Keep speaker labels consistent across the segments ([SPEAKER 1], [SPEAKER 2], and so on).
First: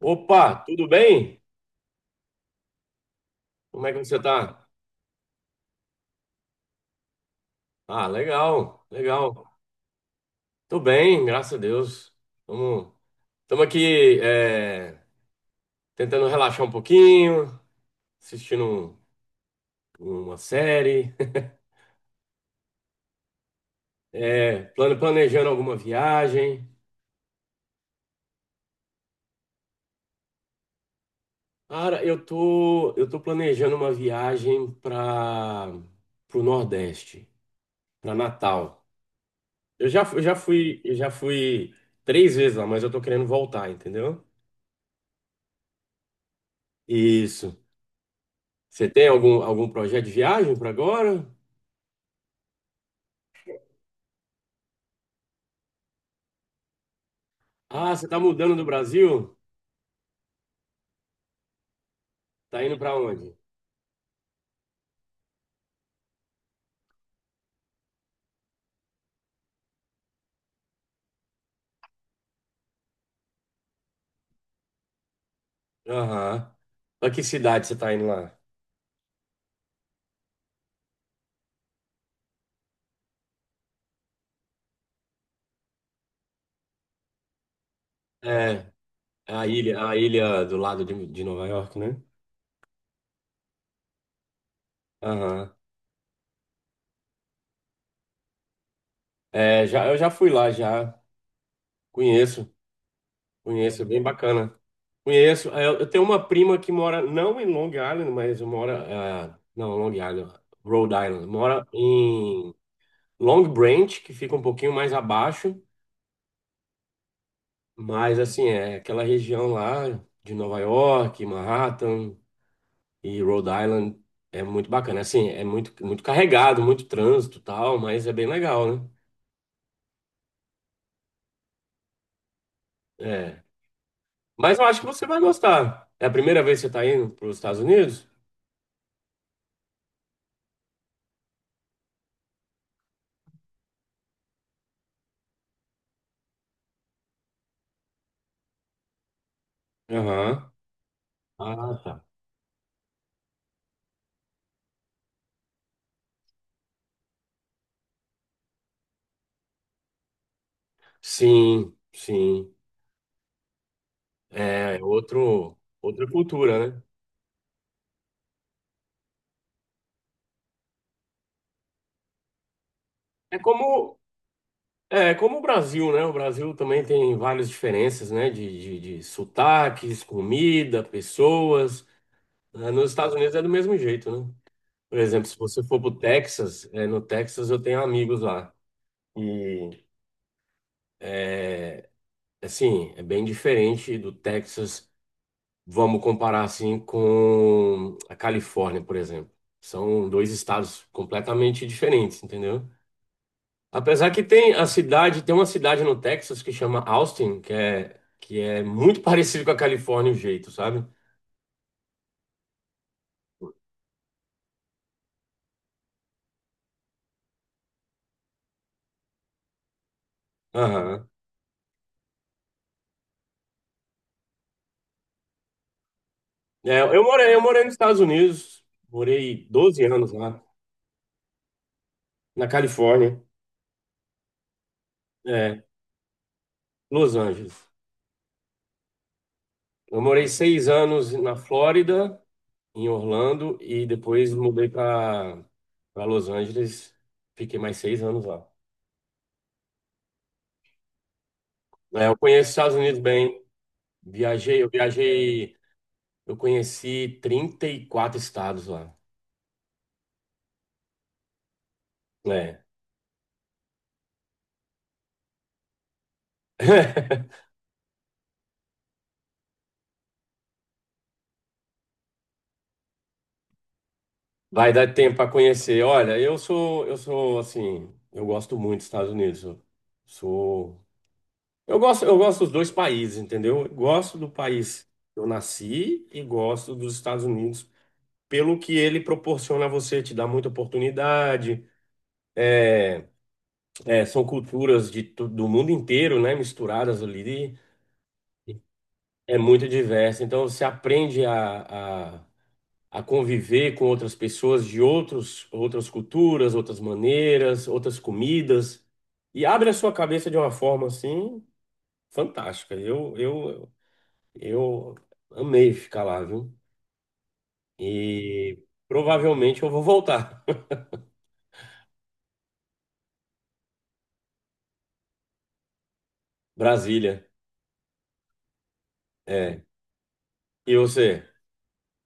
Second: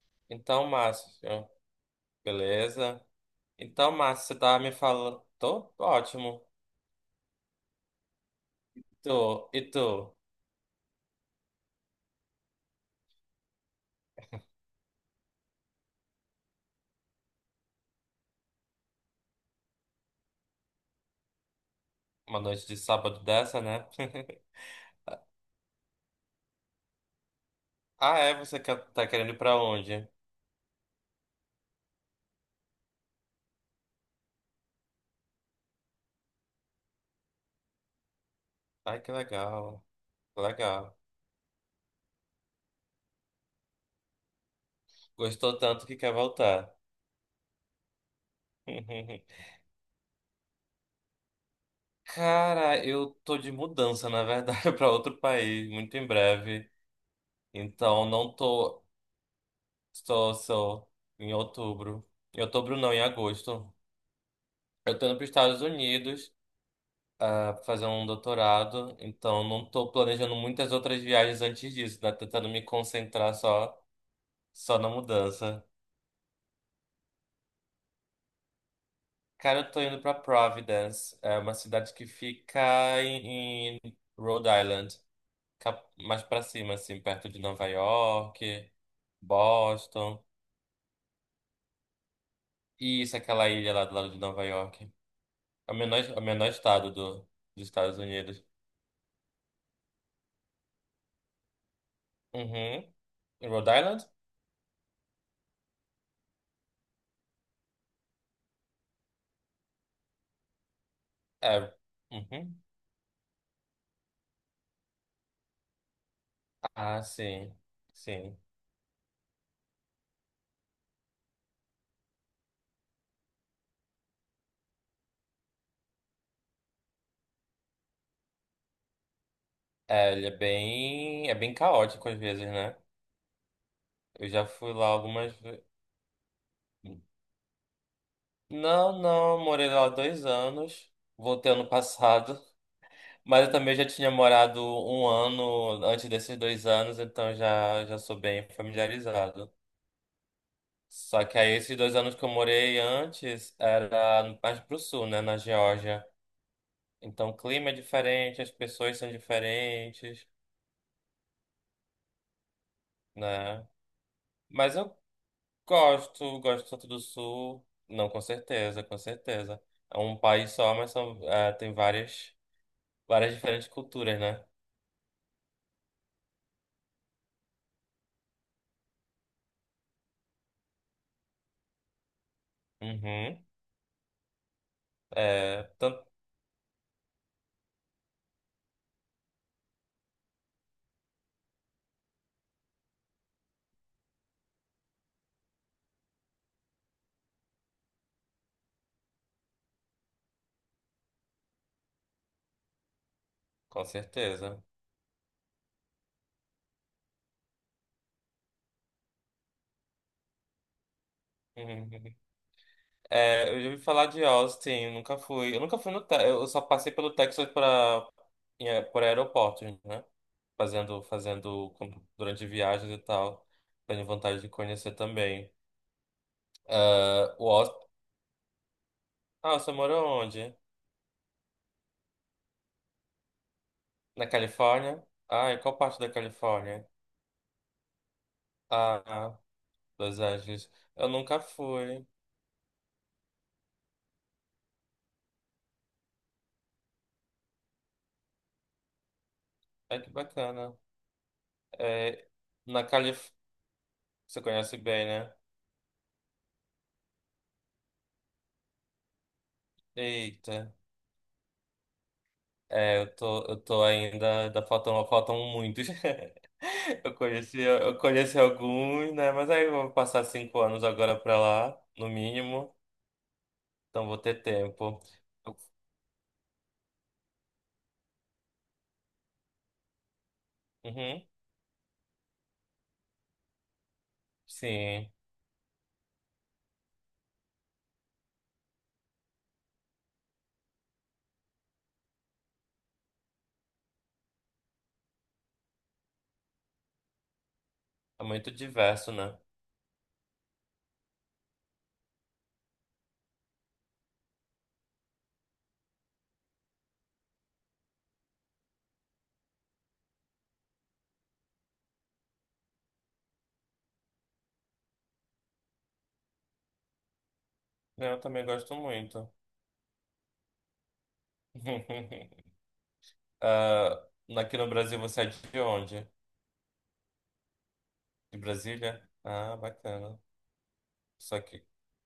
[SPEAKER 1] Opa,
[SPEAKER 2] Então,
[SPEAKER 1] tudo bem?
[SPEAKER 2] Márcio, beleza?
[SPEAKER 1] Como
[SPEAKER 2] Então,
[SPEAKER 1] é que você
[SPEAKER 2] Márcio, você tá
[SPEAKER 1] tá?
[SPEAKER 2] me falando. Tô ótimo.
[SPEAKER 1] Ah, legal, legal.
[SPEAKER 2] Tô, e tu?
[SPEAKER 1] Tô bem, graças a Deus. Tamo, tamo aqui, tentando relaxar um pouquinho, assistindo uma série,
[SPEAKER 2] Uma noite de sábado dessa, né?
[SPEAKER 1] planejando alguma viagem.
[SPEAKER 2] Ah, é? Tá querendo ir pra onde?
[SPEAKER 1] Cara, eu tô planejando uma viagem para pro Nordeste, para Natal.
[SPEAKER 2] Ai, que legal.
[SPEAKER 1] Eu já, fu- eu
[SPEAKER 2] Legal.
[SPEAKER 1] já fui três vezes lá, mas eu tô querendo voltar, entendeu?
[SPEAKER 2] Gostou tanto que quer voltar.
[SPEAKER 1] Isso. Você tem algum, algum projeto de viagem para agora?
[SPEAKER 2] Cara, eu tô de mudança, na verdade, pra outro país, muito em breve.
[SPEAKER 1] Ah,
[SPEAKER 2] Então,
[SPEAKER 1] você está
[SPEAKER 2] não
[SPEAKER 1] mudando do
[SPEAKER 2] tô.
[SPEAKER 1] Brasil?
[SPEAKER 2] Estou, só em outubro. Em
[SPEAKER 1] Tá indo
[SPEAKER 2] outubro, não,
[SPEAKER 1] para
[SPEAKER 2] em
[SPEAKER 1] onde?
[SPEAKER 2] agosto. Eu tô indo pros Estados Unidos. Pra fazer um doutorado, então não estou planejando muitas outras viagens antes disso, né? Tentando me concentrar só na mudança.
[SPEAKER 1] Aham. Para que cidade você está indo lá?
[SPEAKER 2] Cara, eu tô indo pra Providence, é uma cidade que fica em Rhode Island, mais pra cima, assim, perto de Nova York,
[SPEAKER 1] É, a ilha, a
[SPEAKER 2] Boston.
[SPEAKER 1] ilha do lado de Nova York, né?
[SPEAKER 2] E isso, aquela ilha lá do lado de Nova York.
[SPEAKER 1] Aham.
[SPEAKER 2] É o menor estado dos Estados Unidos.
[SPEAKER 1] É, já, eu já fui lá, já. Conheço,
[SPEAKER 2] Uhum. Em Rhode
[SPEAKER 1] conheço, é bem
[SPEAKER 2] Island?
[SPEAKER 1] bacana. Conheço. É, eu tenho uma prima que mora, não em Long Island, mas mora. É, não, Long Island, Rhode Island. Mora
[SPEAKER 2] É.
[SPEAKER 1] em
[SPEAKER 2] Uhum.
[SPEAKER 1] Long Branch, que fica um pouquinho mais abaixo.
[SPEAKER 2] Ah, sim.
[SPEAKER 1] Mas
[SPEAKER 2] Sim.
[SPEAKER 1] assim, é aquela região lá de Nova York, Manhattan e Rhode Island é muito bacana. Assim, é muito, muito carregado, muito trânsito e tal, mas é bem legal, né?
[SPEAKER 2] É, ele é bem caótico às vezes, né?
[SPEAKER 1] É.
[SPEAKER 2] Eu já
[SPEAKER 1] Mas eu
[SPEAKER 2] fui
[SPEAKER 1] acho que
[SPEAKER 2] lá
[SPEAKER 1] você vai
[SPEAKER 2] algumas vezes.
[SPEAKER 1] gostar. É a primeira vez que você está indo para os Estados Unidos?
[SPEAKER 2] Não, não, morei lá 2 anos. Voltei ano passado. Mas eu também já tinha morado um ano antes desses 2 anos, então já sou bem familiarizado.
[SPEAKER 1] Aham.
[SPEAKER 2] Só que aí esses
[SPEAKER 1] Ah,
[SPEAKER 2] dois
[SPEAKER 1] tá.
[SPEAKER 2] anos que eu morei antes era mais pro sul, né? Na Geórgia. Então o clima é diferente, as pessoas são diferentes,
[SPEAKER 1] Sim, sim.
[SPEAKER 2] né? Mas
[SPEAKER 1] É
[SPEAKER 2] eu
[SPEAKER 1] outro, outra
[SPEAKER 2] gosto
[SPEAKER 1] cultura,
[SPEAKER 2] do
[SPEAKER 1] né?
[SPEAKER 2] Santo do Sul. Não, com certeza, com certeza. É um país só, mas são, tem várias
[SPEAKER 1] É
[SPEAKER 2] diferentes
[SPEAKER 1] como,
[SPEAKER 2] culturas, né?
[SPEAKER 1] é como o Brasil, né? O Brasil também tem várias diferenças, né? De sotaques, comida, pessoas. É, nos Estados Unidos é
[SPEAKER 2] Uhum.
[SPEAKER 1] do mesmo jeito, né? Por exemplo, se você
[SPEAKER 2] É,
[SPEAKER 1] for pro Texas, no Texas eu tenho amigos lá. E, é, assim, é bem diferente do Texas, vamos comparar, assim, com a Califórnia, por exemplo. São dois estados completamente diferentes, entendeu?
[SPEAKER 2] com
[SPEAKER 1] Apesar que tem
[SPEAKER 2] certeza.
[SPEAKER 1] a cidade, tem uma cidade no Texas que chama Austin, que é muito parecido com a Califórnia, o jeito, sabe?
[SPEAKER 2] Uhum. É, eu já ouvi falar de Austin, eu nunca fui. Eu nunca fui no Texas, eu só passei pelo Texas para por aeroportos, né? Fazendo,
[SPEAKER 1] Aham.
[SPEAKER 2] fazendo durante viagens e tal. Tenho vontade de conhecer também.
[SPEAKER 1] É, eu morei,
[SPEAKER 2] Ah,
[SPEAKER 1] eu
[SPEAKER 2] o
[SPEAKER 1] morei nos
[SPEAKER 2] Austin.
[SPEAKER 1] Estados Unidos, morei
[SPEAKER 2] Ah, você
[SPEAKER 1] 12
[SPEAKER 2] mora
[SPEAKER 1] anos lá.
[SPEAKER 2] onde?
[SPEAKER 1] Na Califórnia,
[SPEAKER 2] Na Califórnia? Ah, e
[SPEAKER 1] é,
[SPEAKER 2] qual parte da Califórnia?
[SPEAKER 1] Los Angeles.
[SPEAKER 2] Ah,
[SPEAKER 1] Eu
[SPEAKER 2] Los
[SPEAKER 1] morei seis
[SPEAKER 2] Angeles. Eu
[SPEAKER 1] anos na
[SPEAKER 2] nunca fui.
[SPEAKER 1] Flórida, em Orlando, e depois mudei para Los Angeles. Fiquei mais 6 anos lá.
[SPEAKER 2] Ai, que bacana.
[SPEAKER 1] É, eu
[SPEAKER 2] É,
[SPEAKER 1] conheço os Estados
[SPEAKER 2] na
[SPEAKER 1] Unidos
[SPEAKER 2] Califórnia.
[SPEAKER 1] bem.
[SPEAKER 2] Você
[SPEAKER 1] Viajei, eu
[SPEAKER 2] conhece bem, né?
[SPEAKER 1] viajei, eu conheci 34 estados lá.
[SPEAKER 2] Eita.
[SPEAKER 1] É.
[SPEAKER 2] É, eu tô Ainda faltam muitos. Eu conheci, eu conheci alguns, né? Mas aí eu vou passar 5 anos agora pra lá, no mínimo. Então vou ter
[SPEAKER 1] Vai dar
[SPEAKER 2] tempo.
[SPEAKER 1] tempo para conhecer. Olha, eu sou assim, eu gosto muito dos Estados Unidos. Sou
[SPEAKER 2] Uhum,
[SPEAKER 1] eu gosto dos dois países, entendeu? Eu gosto do país
[SPEAKER 2] sim.
[SPEAKER 1] que eu nasci e gosto dos Estados Unidos pelo que ele proporciona a você, te dá muita oportunidade. É, São culturas do mundo inteiro, né, misturadas ali,
[SPEAKER 2] É muito diverso,
[SPEAKER 1] é
[SPEAKER 2] né?
[SPEAKER 1] muito diverso. Então você aprende a conviver com outras pessoas de outros, outras culturas, outras maneiras, outras comidas e abre a sua cabeça de uma forma assim fantástica. Eu amei ficar lá, viu?
[SPEAKER 2] Eu também
[SPEAKER 1] E
[SPEAKER 2] gosto muito.
[SPEAKER 1] provavelmente eu vou voltar.
[SPEAKER 2] Ah, aqui no Brasil você é de onde?
[SPEAKER 1] Brasília,
[SPEAKER 2] De Brasília? Ah,
[SPEAKER 1] é.
[SPEAKER 2] bacana.
[SPEAKER 1] E você?
[SPEAKER 2] Só que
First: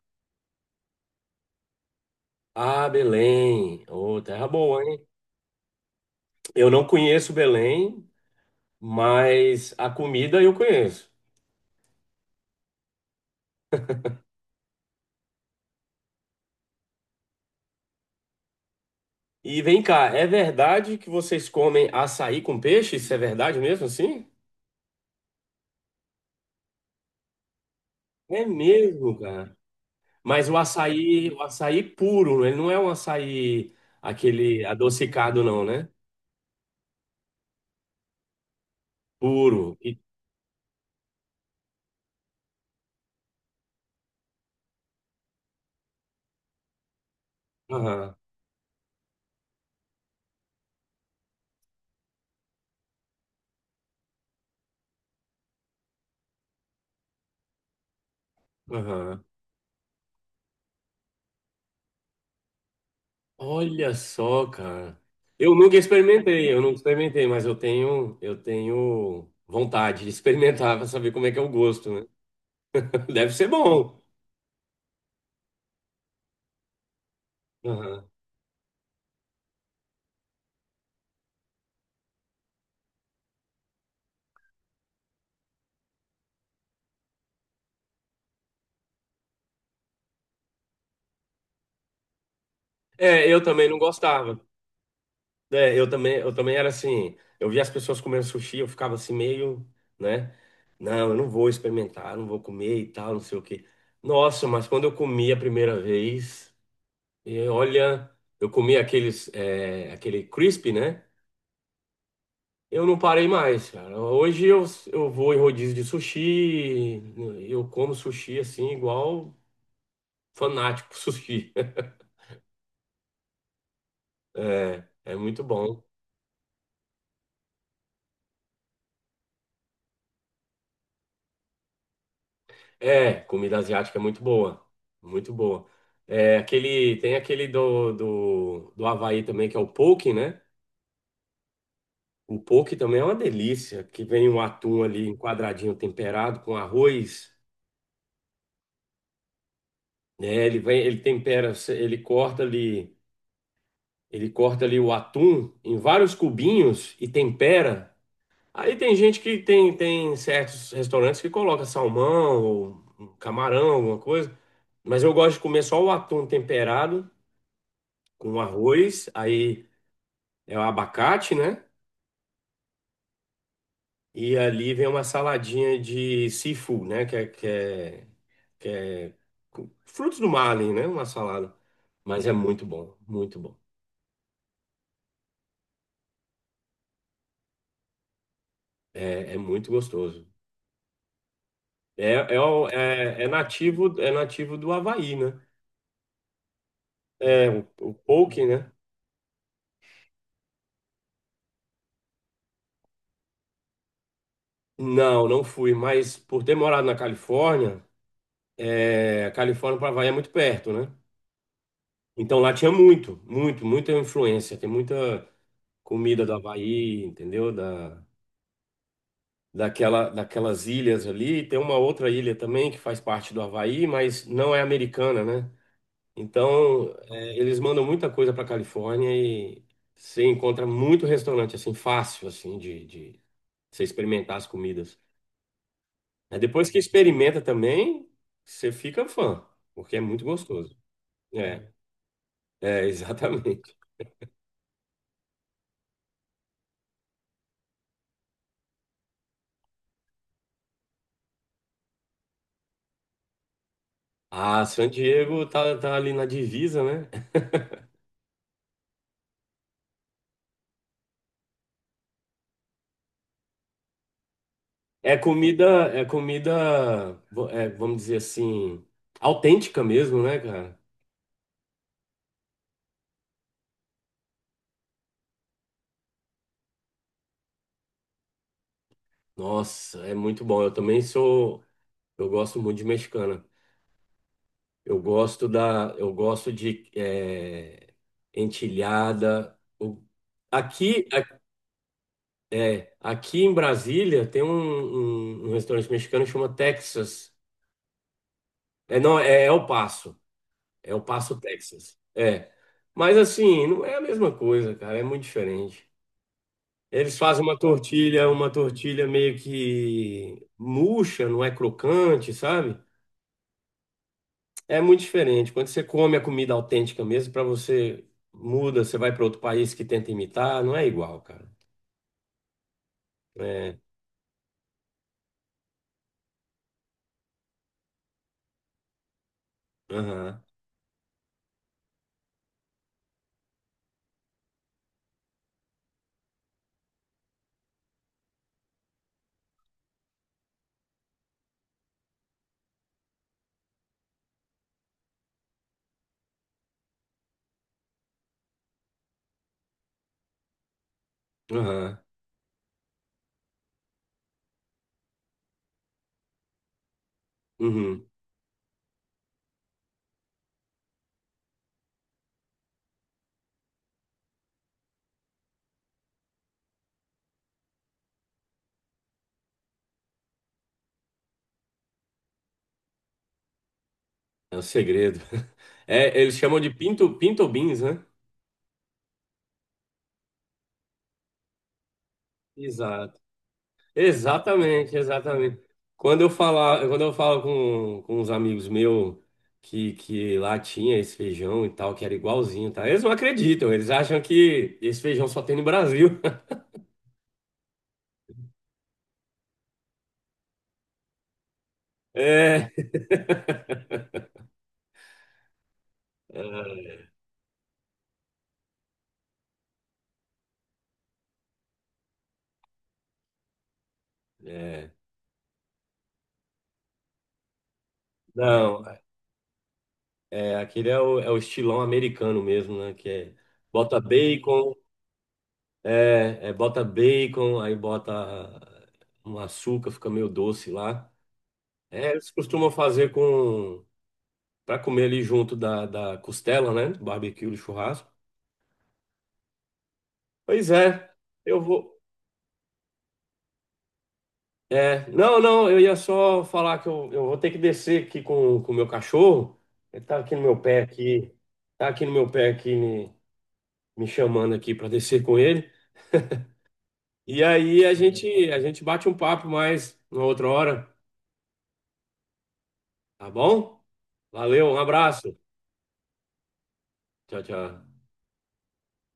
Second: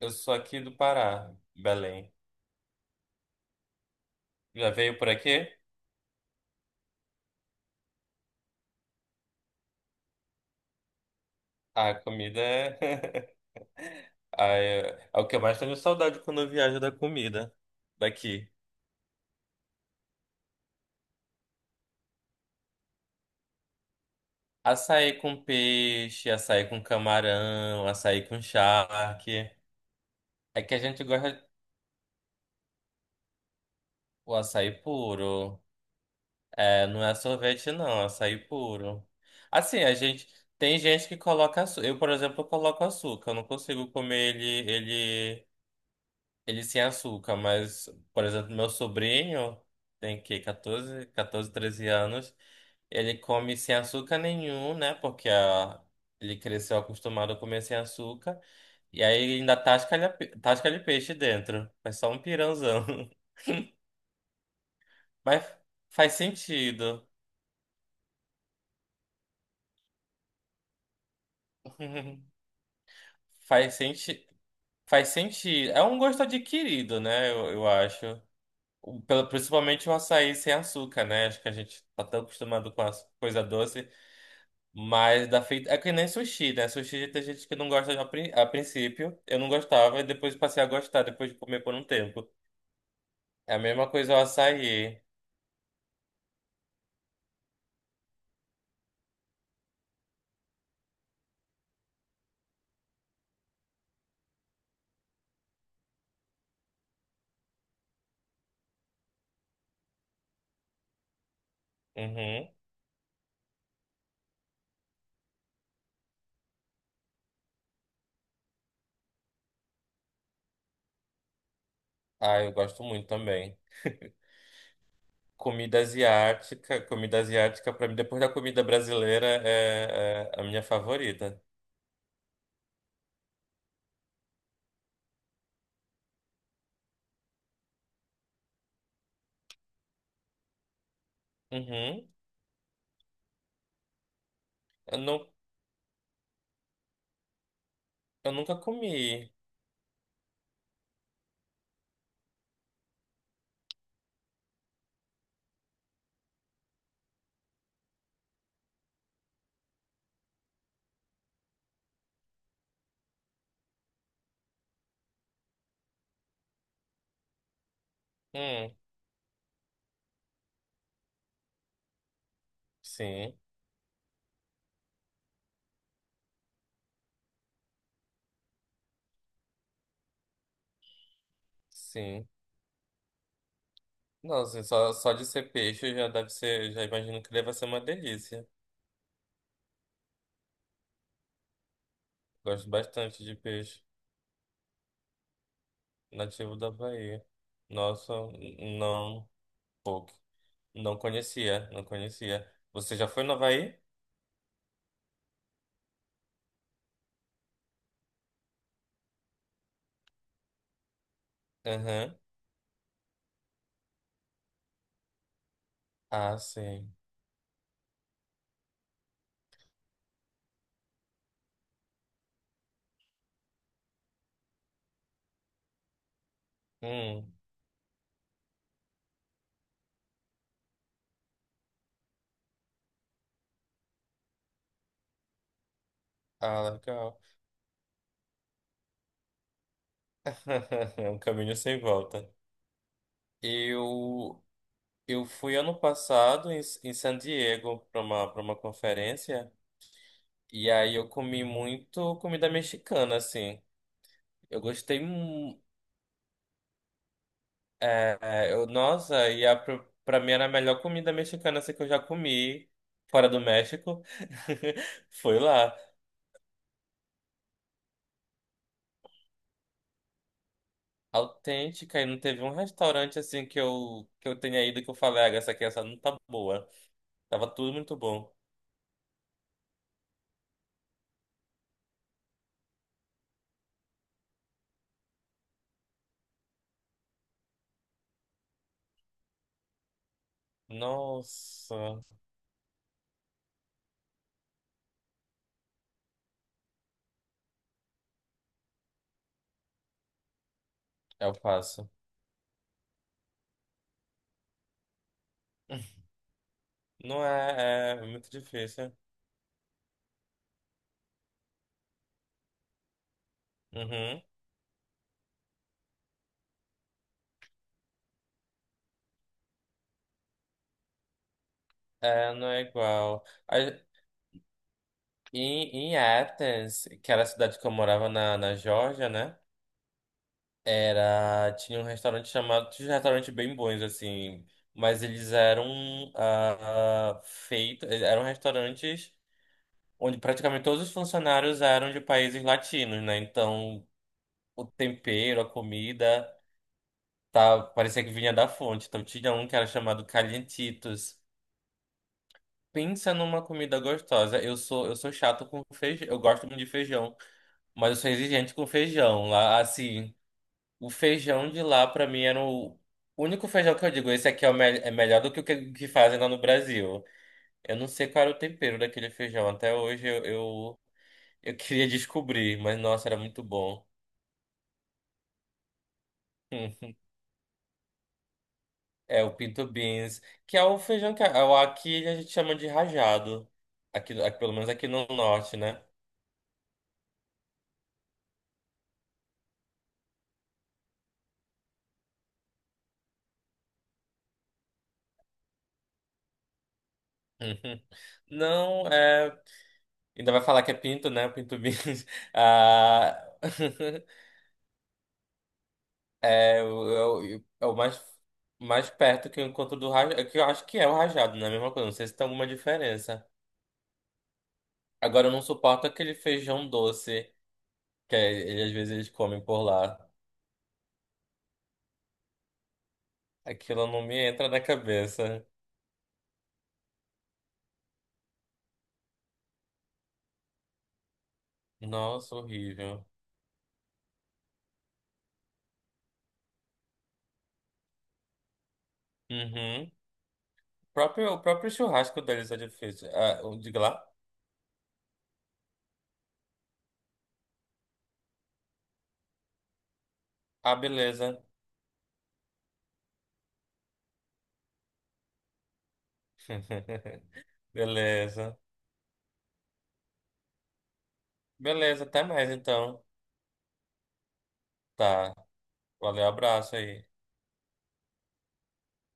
[SPEAKER 2] eu sou aqui do Pará, Belém.
[SPEAKER 1] Ah, Belém. Ô, terra
[SPEAKER 2] Já
[SPEAKER 1] boa,
[SPEAKER 2] veio
[SPEAKER 1] hein?
[SPEAKER 2] por aqui?
[SPEAKER 1] Eu não conheço Belém, mas a comida eu conheço.
[SPEAKER 2] Ah, a comida é. Ah, é o que eu mais tenho saudade quando eu viajo da comida daqui.
[SPEAKER 1] E vem cá, é verdade que vocês comem açaí com peixe? Isso é verdade mesmo assim?
[SPEAKER 2] Açaí com peixe, açaí com camarão, açaí com
[SPEAKER 1] É mesmo,
[SPEAKER 2] charque.
[SPEAKER 1] cara. Mas o
[SPEAKER 2] É que a gente
[SPEAKER 1] açaí,
[SPEAKER 2] gosta
[SPEAKER 1] o açaí puro, ele não é um açaí
[SPEAKER 2] o
[SPEAKER 1] aquele
[SPEAKER 2] açaí
[SPEAKER 1] adocicado,
[SPEAKER 2] puro.
[SPEAKER 1] não, né?
[SPEAKER 2] É, não é sorvete, não, é açaí puro.
[SPEAKER 1] Puro.
[SPEAKER 2] Assim, a gente. Tem gente que coloca açúcar. Eu, por exemplo, coloco açúcar. Eu não consigo comer ele sem açúcar. Mas,
[SPEAKER 1] Aham,
[SPEAKER 2] por exemplo, meu sobrinho tem que catorze 13 anos. Ele come sem açúcar nenhum, né? Porque ele cresceu acostumado a comer sem açúcar. E aí
[SPEAKER 1] aham.
[SPEAKER 2] ele ainda tasca-lhe peixe dentro. Faz só um pirãozão.
[SPEAKER 1] Olha só, cara.
[SPEAKER 2] Mas
[SPEAKER 1] Eu nunca
[SPEAKER 2] faz
[SPEAKER 1] experimentei, eu nunca
[SPEAKER 2] sentido.
[SPEAKER 1] experimentei, mas eu tenho vontade de experimentar para saber como é que é o gosto, né? Deve ser
[SPEAKER 2] Faz
[SPEAKER 1] bom.
[SPEAKER 2] sentido. Faz sentido. É um gosto adquirido, né? Eu acho.
[SPEAKER 1] Aham.
[SPEAKER 2] Principalmente o açaí sem açúcar, né? Acho que a gente tá tão acostumado com a coisa doce, mas da feita. É que nem sushi, né? Sushi tem gente que não gosta a princípio. Eu não gostava e depois passei a gostar, depois de comer por um tempo.
[SPEAKER 1] É, eu
[SPEAKER 2] É a
[SPEAKER 1] também não
[SPEAKER 2] mesma coisa o
[SPEAKER 1] gostava.
[SPEAKER 2] açaí.
[SPEAKER 1] É, eu também era assim, eu via as pessoas comendo sushi, eu ficava assim meio, né? Não, eu não vou experimentar, eu não vou comer e tal, não sei o quê. Nossa, mas quando eu comi a primeira vez, e olha, eu comi aqueles, aquele crisp, né?
[SPEAKER 2] Uhum.
[SPEAKER 1] Eu não parei mais, cara. Hoje eu vou em rodízio de sushi, eu como sushi assim, igual fanático por sushi.
[SPEAKER 2] Ah, eu gosto muito também.
[SPEAKER 1] É, é muito
[SPEAKER 2] Comida
[SPEAKER 1] bom.
[SPEAKER 2] asiática. Comida asiática, pra mim, depois da comida brasileira, é a minha favorita.
[SPEAKER 1] É, comida asiática é muito boa. Muito boa. É, aquele, tem aquele do Havaí também, que é o poke, né?
[SPEAKER 2] Uhum.
[SPEAKER 1] O poke também é uma delícia, que vem um atum
[SPEAKER 2] Eu
[SPEAKER 1] ali em
[SPEAKER 2] não,
[SPEAKER 1] quadradinho temperado com arroz,
[SPEAKER 2] eu nunca comi.
[SPEAKER 1] né? Ele vem, ele tempera, ele corta ali. Ele corta ali o atum em vários cubinhos e tempera. Aí tem gente que tem certos restaurantes que coloca salmão ou um camarão, alguma coisa. Mas eu gosto de comer só o atum temperado com
[SPEAKER 2] Hum,
[SPEAKER 1] arroz, aí é o abacate, né?
[SPEAKER 2] sim,
[SPEAKER 1] E ali vem uma saladinha de seafood, né? Que é Frutos do mar ali, né? Uma salada. Mas
[SPEAKER 2] sim.
[SPEAKER 1] é muito bom, muito bom.
[SPEAKER 2] Não, assim, só de ser peixe já deve ser, já imagino que deve ser uma delícia.
[SPEAKER 1] É, é muito gostoso.
[SPEAKER 2] Gosto bastante de peixe
[SPEAKER 1] É nativo do Havaí, né?
[SPEAKER 2] nativo da Bahia.
[SPEAKER 1] É, o
[SPEAKER 2] Nossa,
[SPEAKER 1] poke, né?
[SPEAKER 2] não, pouco. Não conhecia, não conhecia. Você já foi no Havaí?
[SPEAKER 1] Não, não fui, mas por ter morado na Califórnia, Califórnia para Havaí é muito perto, né?
[SPEAKER 2] Aham.
[SPEAKER 1] Então lá tinha muito, muito, muita influência. Tem muita comida do
[SPEAKER 2] Ah, sim.
[SPEAKER 1] Havaí, entendeu? Daquelas ilhas ali. Tem uma outra ilha também que faz parte do Havaí, mas não é americana, né? Então,
[SPEAKER 2] Hum,
[SPEAKER 1] eles mandam muita coisa para Califórnia e você encontra muito restaurante, assim, fácil, assim, de você experimentar as comidas. Aí
[SPEAKER 2] ah,
[SPEAKER 1] depois que
[SPEAKER 2] legal.
[SPEAKER 1] experimenta também, você fica fã, porque é muito gostoso.
[SPEAKER 2] É um caminho
[SPEAKER 1] É,
[SPEAKER 2] sem volta.
[SPEAKER 1] exatamente.
[SPEAKER 2] Eu, eu fui ano passado em, em San Diego para uma conferência. E aí eu comi muito comida mexicana, assim. Eu
[SPEAKER 1] Ah, San
[SPEAKER 2] gostei.
[SPEAKER 1] Diego tá ali na divisa, né?
[SPEAKER 2] É, nossa, pra mim era a melhor comida mexicana assim, que eu já comi fora do México.
[SPEAKER 1] É
[SPEAKER 2] Foi
[SPEAKER 1] comida,
[SPEAKER 2] lá.
[SPEAKER 1] é comida, vamos dizer assim, autêntica mesmo, né, cara?
[SPEAKER 2] Autêntica, e não teve um restaurante assim que eu tenha ido que eu falei, ah, essa aqui essa não tá boa. Tava tudo muito bom.
[SPEAKER 1] Nossa, é muito bom. Eu gosto muito de mexicana. Eu gosto de entilhada. Aqui,
[SPEAKER 2] Nossa,
[SPEAKER 1] aqui em Brasília tem um restaurante mexicano que chama Texas. É, não, é El Paso. É El
[SPEAKER 2] eu
[SPEAKER 1] Paso,
[SPEAKER 2] faço.
[SPEAKER 1] Texas. É. Mas assim, não é a mesma coisa, cara. É muito diferente. Eles
[SPEAKER 2] Não
[SPEAKER 1] fazem uma
[SPEAKER 2] é
[SPEAKER 1] tortilha,
[SPEAKER 2] muito
[SPEAKER 1] uma
[SPEAKER 2] difícil.
[SPEAKER 1] tortilha meio que murcha, não é crocante, sabe?
[SPEAKER 2] Uhum.
[SPEAKER 1] É muito diferente. Quando você come a comida autêntica mesmo, para você muda, você vai para outro país que tenta imitar, não é igual, cara.
[SPEAKER 2] É, não é igual.
[SPEAKER 1] É,
[SPEAKER 2] E em Athens, que era a cidade que eu morava na Geórgia, né?
[SPEAKER 1] aham,
[SPEAKER 2] Tinha um restaurante bem bons, assim, mas eles eram eram restaurantes onde praticamente todos os funcionários eram de países latinos, né? Então, o tempero, a comida, tá, parecia que vinha da fonte. Então, tinha um que era chamado Calientitos.
[SPEAKER 1] aham,
[SPEAKER 2] Pensa numa comida gostosa. Eu sou chato com feijão, eu gosto muito de feijão. Mas eu
[SPEAKER 1] uhum,
[SPEAKER 2] sou exigente com feijão lá. Assim, o feijão de lá pra mim era o único feijão que eu digo. Esse aqui é melhor do que o que fazem lá no Brasil. Eu não sei qual era o tempero daquele feijão. Até hoje eu queria descobrir, mas nossa, era muito bom.
[SPEAKER 1] é o segredo. É, eles chamam de pinto beans, né?
[SPEAKER 2] É o pinto beans, que é o feijão aqui a gente chama de
[SPEAKER 1] Exato.
[SPEAKER 2] rajado. Pelo menos aqui
[SPEAKER 1] Exatamente,
[SPEAKER 2] no norte,
[SPEAKER 1] exatamente.
[SPEAKER 2] né?
[SPEAKER 1] Quando eu falo com uns amigos meus que lá tinha esse feijão e tal, que era igualzinho, tá? Eles não acreditam, eles acham que esse feijão só tem no Brasil.
[SPEAKER 2] Uhum. Não, é. Ainda vai falar que é pinto, né? Pinto beans.
[SPEAKER 1] É,
[SPEAKER 2] Ah. É o mais perto que eu encontro do rajado, que eu acho que é o rajado, não é a mesma coisa, não sei se tem alguma diferença.
[SPEAKER 1] é.
[SPEAKER 2] Agora eu não suporto aquele feijão doce, que é, ele, às
[SPEAKER 1] Não,
[SPEAKER 2] vezes eles comem por lá.
[SPEAKER 1] é, aquele é o estilão americano mesmo, né? Que é
[SPEAKER 2] Aquilo
[SPEAKER 1] bota
[SPEAKER 2] não me entra na
[SPEAKER 1] bacon,
[SPEAKER 2] cabeça.
[SPEAKER 1] bota bacon, aí bota um açúcar, fica meio doce lá. É, eles
[SPEAKER 2] Nossa,
[SPEAKER 1] costumam
[SPEAKER 2] horrível.
[SPEAKER 1] fazer com para comer ali junto da costela, né? Do barbecue, do churrasco.
[SPEAKER 2] Uhum.
[SPEAKER 1] Pois
[SPEAKER 2] O
[SPEAKER 1] é,
[SPEAKER 2] próprio, o
[SPEAKER 1] eu
[SPEAKER 2] próprio
[SPEAKER 1] vou.
[SPEAKER 2] churrasco deles é difícil. Ah, diga lá.
[SPEAKER 1] É, não, não, eu ia só falar que eu vou ter que descer aqui com o meu cachorro. Ele tá aqui no meu
[SPEAKER 2] Ah,
[SPEAKER 1] pé aqui,
[SPEAKER 2] beleza.
[SPEAKER 1] tá aqui no meu pé aqui me, me chamando aqui para descer com ele. E aí a gente,
[SPEAKER 2] Beleza.
[SPEAKER 1] a gente bate um papo mais uma outra hora,
[SPEAKER 2] Beleza, até mais então.
[SPEAKER 1] tá bom? Valeu, um
[SPEAKER 2] Tá.
[SPEAKER 1] abraço.
[SPEAKER 2] Valeu, abraço aí.
[SPEAKER 1] Tchau, tchau.